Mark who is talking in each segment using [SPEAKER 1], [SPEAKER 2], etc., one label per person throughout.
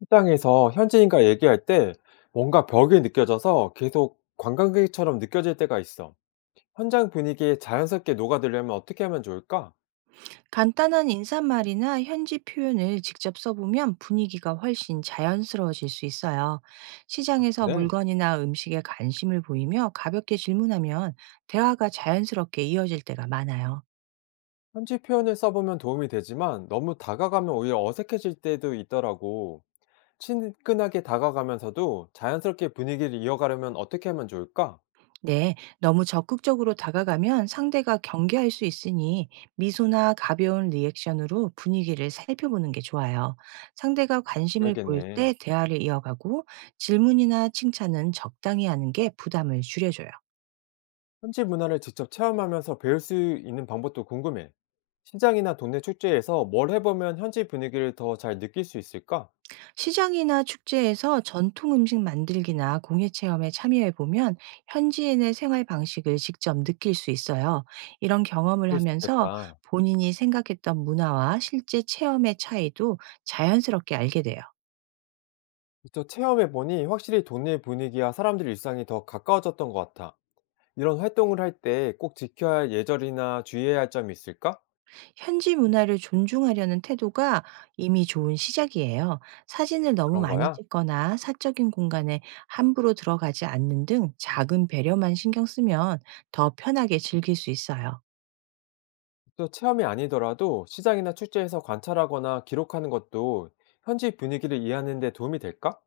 [SPEAKER 1] 현장에서 현지인과 얘기할 때 뭔가 벽이 느껴져서 계속 관광객처럼 느껴질 때가 있어. 현장 분위기에 자연스럽게 녹아들려면 어떻게 하면 좋을까?
[SPEAKER 2] 간단한 인사말이나 현지 표현을 직접 써보면 분위기가 훨씬 자연스러워질 수 있어요.
[SPEAKER 1] 아,
[SPEAKER 2] 시장에서
[SPEAKER 1] 그래?
[SPEAKER 2] 물건이나 음식에 관심을 보이며 가볍게 질문하면 대화가 자연스럽게 이어질 때가 많아요.
[SPEAKER 1] 현지 표현을 써보면 도움이 되지만 너무 다가가면 오히려 어색해질 때도 있더라고. 친근하게 다가가면서도 자연스럽게 분위기를 이어가려면 어떻게 하면 좋을까?
[SPEAKER 2] 네, 너무 적극적으로 다가가면 상대가 경계할 수 있으니 미소나 가벼운 리액션으로 분위기를 살펴보는 게 좋아요. 상대가 관심을 보일
[SPEAKER 1] 그래야겠네.
[SPEAKER 2] 때 대화를 이어가고 질문이나 칭찬은 적당히 하는 게 부담을 줄여줘요.
[SPEAKER 1] 현지 문화를 직접 체험하면서 배울 수 있는 방법도 궁금해. 시장이나 동네 축제에서 뭘 해보면 현지 분위기를 더 잘 느낄 수 있을까?
[SPEAKER 2] 시장이나 축제에서 전통 음식 만들기나 공예 체험에 참여해 보면 현지인의 생활 방식을 직접 느낄 수 있어요. 이런 경험을
[SPEAKER 1] 그럴 수
[SPEAKER 2] 하면서
[SPEAKER 1] 있겠다.
[SPEAKER 2] 본인이 생각했던 문화와 실제 체험의 차이도 자연스럽게 알게 돼요.
[SPEAKER 1] 직접 체험해 보니 확실히 동네 분위기와 사람들 일상이 더 가까워졌던 것 같아. 이런 활동을 할 때 꼭 지켜야 할 예절이나 주의해야 할 점이 있을까?
[SPEAKER 2] 현지 문화를 존중하려는 태도가 이미 좋은 시작이에요. 사진을 너무
[SPEAKER 1] 그런
[SPEAKER 2] 많이
[SPEAKER 1] 거야?
[SPEAKER 2] 찍거나 사적인 공간에 함부로 들어가지 않는 등 작은 배려만 신경 쓰면 더 편하게 즐길 수 있어요.
[SPEAKER 1] 또 체험이 아니더라도 시장이나 축제에서 관찰하거나 기록하는 것도 현지 분위기를 이해하는 데 도움이 될까?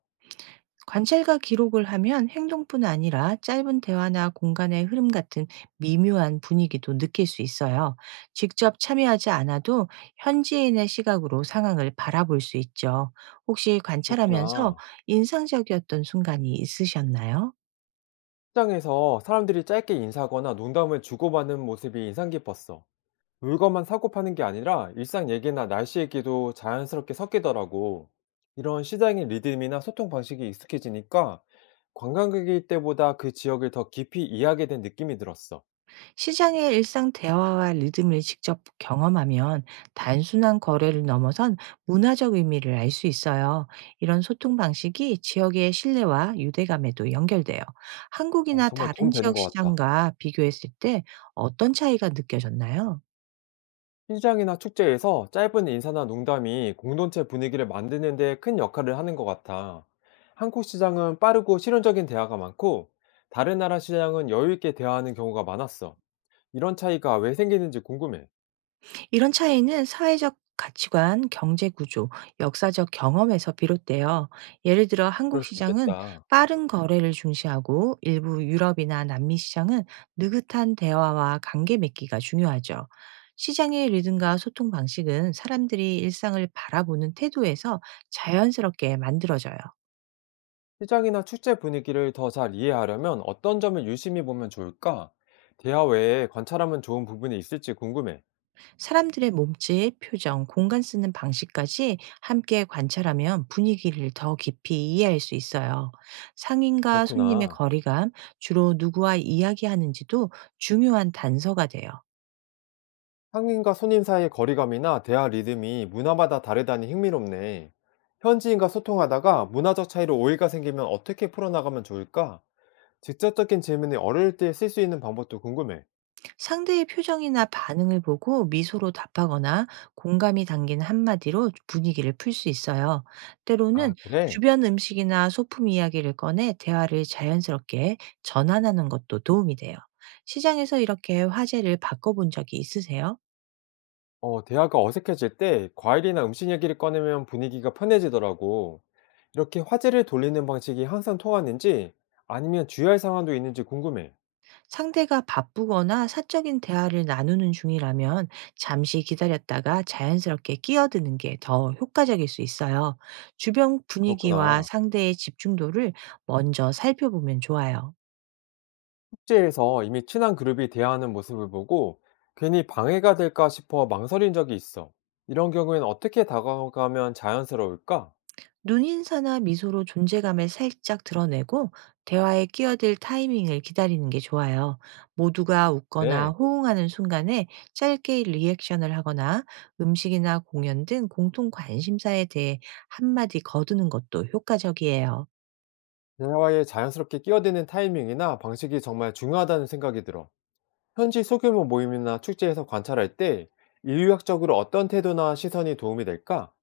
[SPEAKER 2] 관찰과 기록을 하면 행동뿐 아니라 짧은 대화나 공간의 흐름 같은 미묘한 분위기도 느낄 수 있어요. 직접 참여하지 않아도 현지인의 시각으로 상황을 바라볼 수 있죠. 혹시 관찰하면서
[SPEAKER 1] 그렇구나.
[SPEAKER 2] 인상적이었던 순간이 있으셨나요?
[SPEAKER 1] 시장에서 사람들이 짧게 인사하거나 농담을 주고받는 모습이 인상 깊었어. 물건만 사고 파는 게 아니라 일상 얘기나 날씨 얘기도 자연스럽게 섞이더라고. 이런 시장의 리듬이나 소통 방식이 익숙해지니까 관광객일 때보다 그 지역을 더 깊이 이해하게 된 느낌이 들었어.
[SPEAKER 2] 시장의 일상 대화와 리듬을 직접 경험하면 단순한 거래를 넘어선 문화적 의미를 알 수 있어요. 이런 소통 방식이 지역의 신뢰와 유대감에도 연결돼요.
[SPEAKER 1] 어,
[SPEAKER 2] 한국이나
[SPEAKER 1] 정말
[SPEAKER 2] 다른
[SPEAKER 1] 도움 되는
[SPEAKER 2] 지역
[SPEAKER 1] 것 같아.
[SPEAKER 2] 시장과 비교했을 때 어떤 차이가 느껴졌나요?
[SPEAKER 1] 시장이나 축제에서 짧은 인사나 농담이 공동체 분위기를 만드는 데 큰 역할을 하는 것 같아. 한국 시장은 빠르고 실용적인 대화가 많고 다른 나라 시장은 여유 있게 대화하는 경우가 많았어. 이런 차이가 왜 생기는지 궁금해.
[SPEAKER 2] 이런 차이는 사회적 가치관, 경제 구조, 역사적 경험에서 비롯돼요. 예를 들어 한국
[SPEAKER 1] 그럴 수
[SPEAKER 2] 시장은
[SPEAKER 1] 있겠다.
[SPEAKER 2] 빠른 거래를 중시하고 일부 유럽이나 남미 시장은 느긋한 대화와 관계 맺기가 중요하죠. 시장의 리듬과 소통 방식은 사람들이 일상을 바라보는 태도에서 자연스럽게 만들어져요.
[SPEAKER 1] 시장이나 축제 분위기를 더 잘 이해하려면 어떤 점을 유심히 보면 좋을까? 대화 외에 관찰하면 좋은 부분이 있을지 궁금해.
[SPEAKER 2] 사람들의 몸짓, 표정, 공간 쓰는 방식까지 함께 관찰하면 분위기를 더 깊이 이해할 수 있어요. 상인과 손님의
[SPEAKER 1] 그렇구나.
[SPEAKER 2] 거리감, 주로 누구와 이야기하는지도 중요한 단서가 돼요.
[SPEAKER 1] 상인과 손님 사이의 거리감이나 대화 리듬이 문화마다 다르다니 흥미롭네. 현지인과 소통하다가 문화적 차이로 오해가 생기면 어떻게 풀어나가면 좋을까? 직접적인 질문이 어려울 때 쓸 수 있는 방법도 궁금해.
[SPEAKER 2] 상대의 표정이나 반응을 보고 미소로 답하거나 공감이 담긴 한마디로 분위기를 풀 수 있어요. 때로는
[SPEAKER 1] 아, 그래?
[SPEAKER 2] 주변 음식이나 소품 이야기를 꺼내 대화를 자연스럽게 전환하는 것도 도움이 돼요. 시장에서 이렇게 화제를 바꿔본 적이 있으세요?
[SPEAKER 1] 어, 대화가 어색해질 때 과일이나 음식 얘기를 꺼내면 분위기가 편해지더라고. 이렇게 화제를 돌리는 방식이 항상 통하는지 아니면 주의할 상황도 있는지 궁금해.
[SPEAKER 2] 상대가 바쁘거나 사적인 대화를 나누는 중이라면 잠시 기다렸다가 자연스럽게 끼어드는 게 더 효과적일 수 있어요. 주변 분위기와
[SPEAKER 1] 그렇구나.
[SPEAKER 2] 상대의 집중도를 먼저 살펴보면 좋아요.
[SPEAKER 1] 숙제에서 이미 친한 그룹이 대화하는 모습을 보고 괜히 방해가 될까 싶어 망설인 적이 있어. 이런 경우에는 어떻게 다가가면 자연스러울까?
[SPEAKER 2] 눈인사나 미소로 존재감을 살짝 드러내고 대화에 끼어들 타이밍을 기다리는 게 좋아요. 모두가 웃거나
[SPEAKER 1] 네.
[SPEAKER 2] 호응하는 순간에 짧게 리액션을 하거나 음식이나 공연 등 공통 관심사에 대해 한마디 거두는 것도 효과적이에요.
[SPEAKER 1] 대화에 자연스럽게 끼어드는 타이밍이나 방식이 정말 중요하다는 생각이 들어. 현지 소규모 모임이나 축제에서 관찰할 때 인류학적으로 어떤 태도나 시선이 도움이 될까?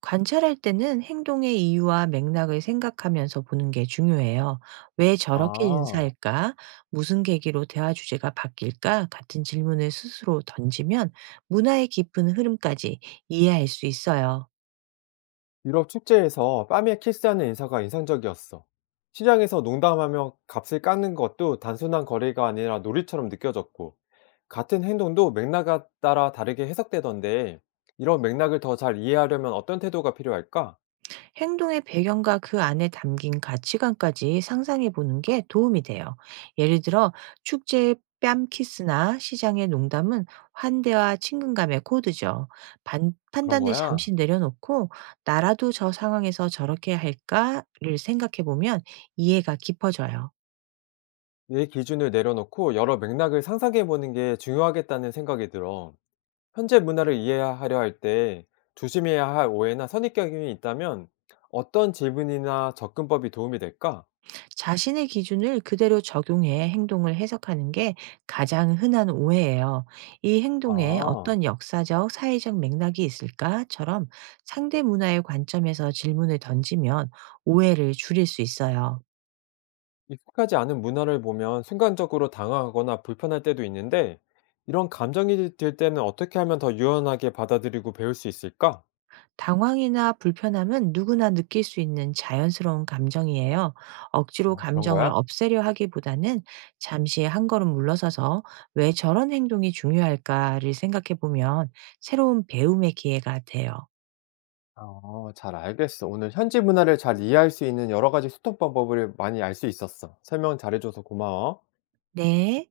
[SPEAKER 2] 관찰할 때는 행동의 이유와 맥락을 생각하면서 보는 게 중요해요. 왜 저렇게
[SPEAKER 1] 아,
[SPEAKER 2] 인사할까? 무슨 계기로 대화 주제가 바뀔까? 같은 질문을 스스로 던지면 문화의 깊은 흐름까지 이해할 수 있어요.
[SPEAKER 1] 유럽 축제에서 뺨에 키스하는 인사가 인상적이었어. 시장에서 농담하며 값을 깎는 것도 단순한 거래가 아니라 놀이처럼 느껴졌고, 같은 행동도 맥락에 따라 다르게 해석되던데, 이런 맥락을 더 잘 이해하려면 어떤 태도가 필요할까?
[SPEAKER 2] 행동의 배경과 그 안에 담긴 가치관까지 상상해 보는 게 도움이 돼요. 예를 들어 축제의 뺨 키스나 시장의 농담은 환대와 친근감의 코드죠.
[SPEAKER 1] 그런
[SPEAKER 2] 판단을
[SPEAKER 1] 거야.
[SPEAKER 2] 잠시 내려놓고 나라도 저 상황에서 저렇게 할까를 생각해 보면 이해가 깊어져요.
[SPEAKER 1] 내 기준을 내려놓고 여러 맥락을 상상해보는 게 중요하겠다는 생각이 들어. 현재 문화를 이해하려 할 때 조심해야 할 오해나 선입견이 있다면 어떤 질문이나 접근법이 도움이 될까?
[SPEAKER 2] 자신의 기준을 그대로 적용해 행동을 해석하는 게 가장 흔한 오해예요. 이 행동에
[SPEAKER 1] 아,
[SPEAKER 2] 어떤 역사적, 사회적 맥락이 있을까?처럼 상대 문화의 관점에서 질문을 던지면 오해를 줄일 수 있어요.
[SPEAKER 1] 익숙하지 않은 문화를 보면 순간적으로 당황하거나 불편할 때도 있는데 이런 감정이 들 때는 어떻게 하면 더 유연하게 받아들이고 배울 수 있을까?
[SPEAKER 2] 당황이나 불편함은 누구나 느낄 수 있는 자연스러운 감정이에요. 억지로
[SPEAKER 1] 아, 그런
[SPEAKER 2] 감정을
[SPEAKER 1] 거야?
[SPEAKER 2] 없애려 하기보다는 잠시 한 걸음 물러서서 왜 저런 행동이 중요할까를 생각해 보면 새로운 배움의 기회가 돼요.
[SPEAKER 1] 어, 잘 알겠어. 오늘 현지 문화를 잘 이해할 수 있는 여러 가지 소통 방법을 많이 알 수 있었어. 설명 잘해줘서 고마워.
[SPEAKER 2] 네.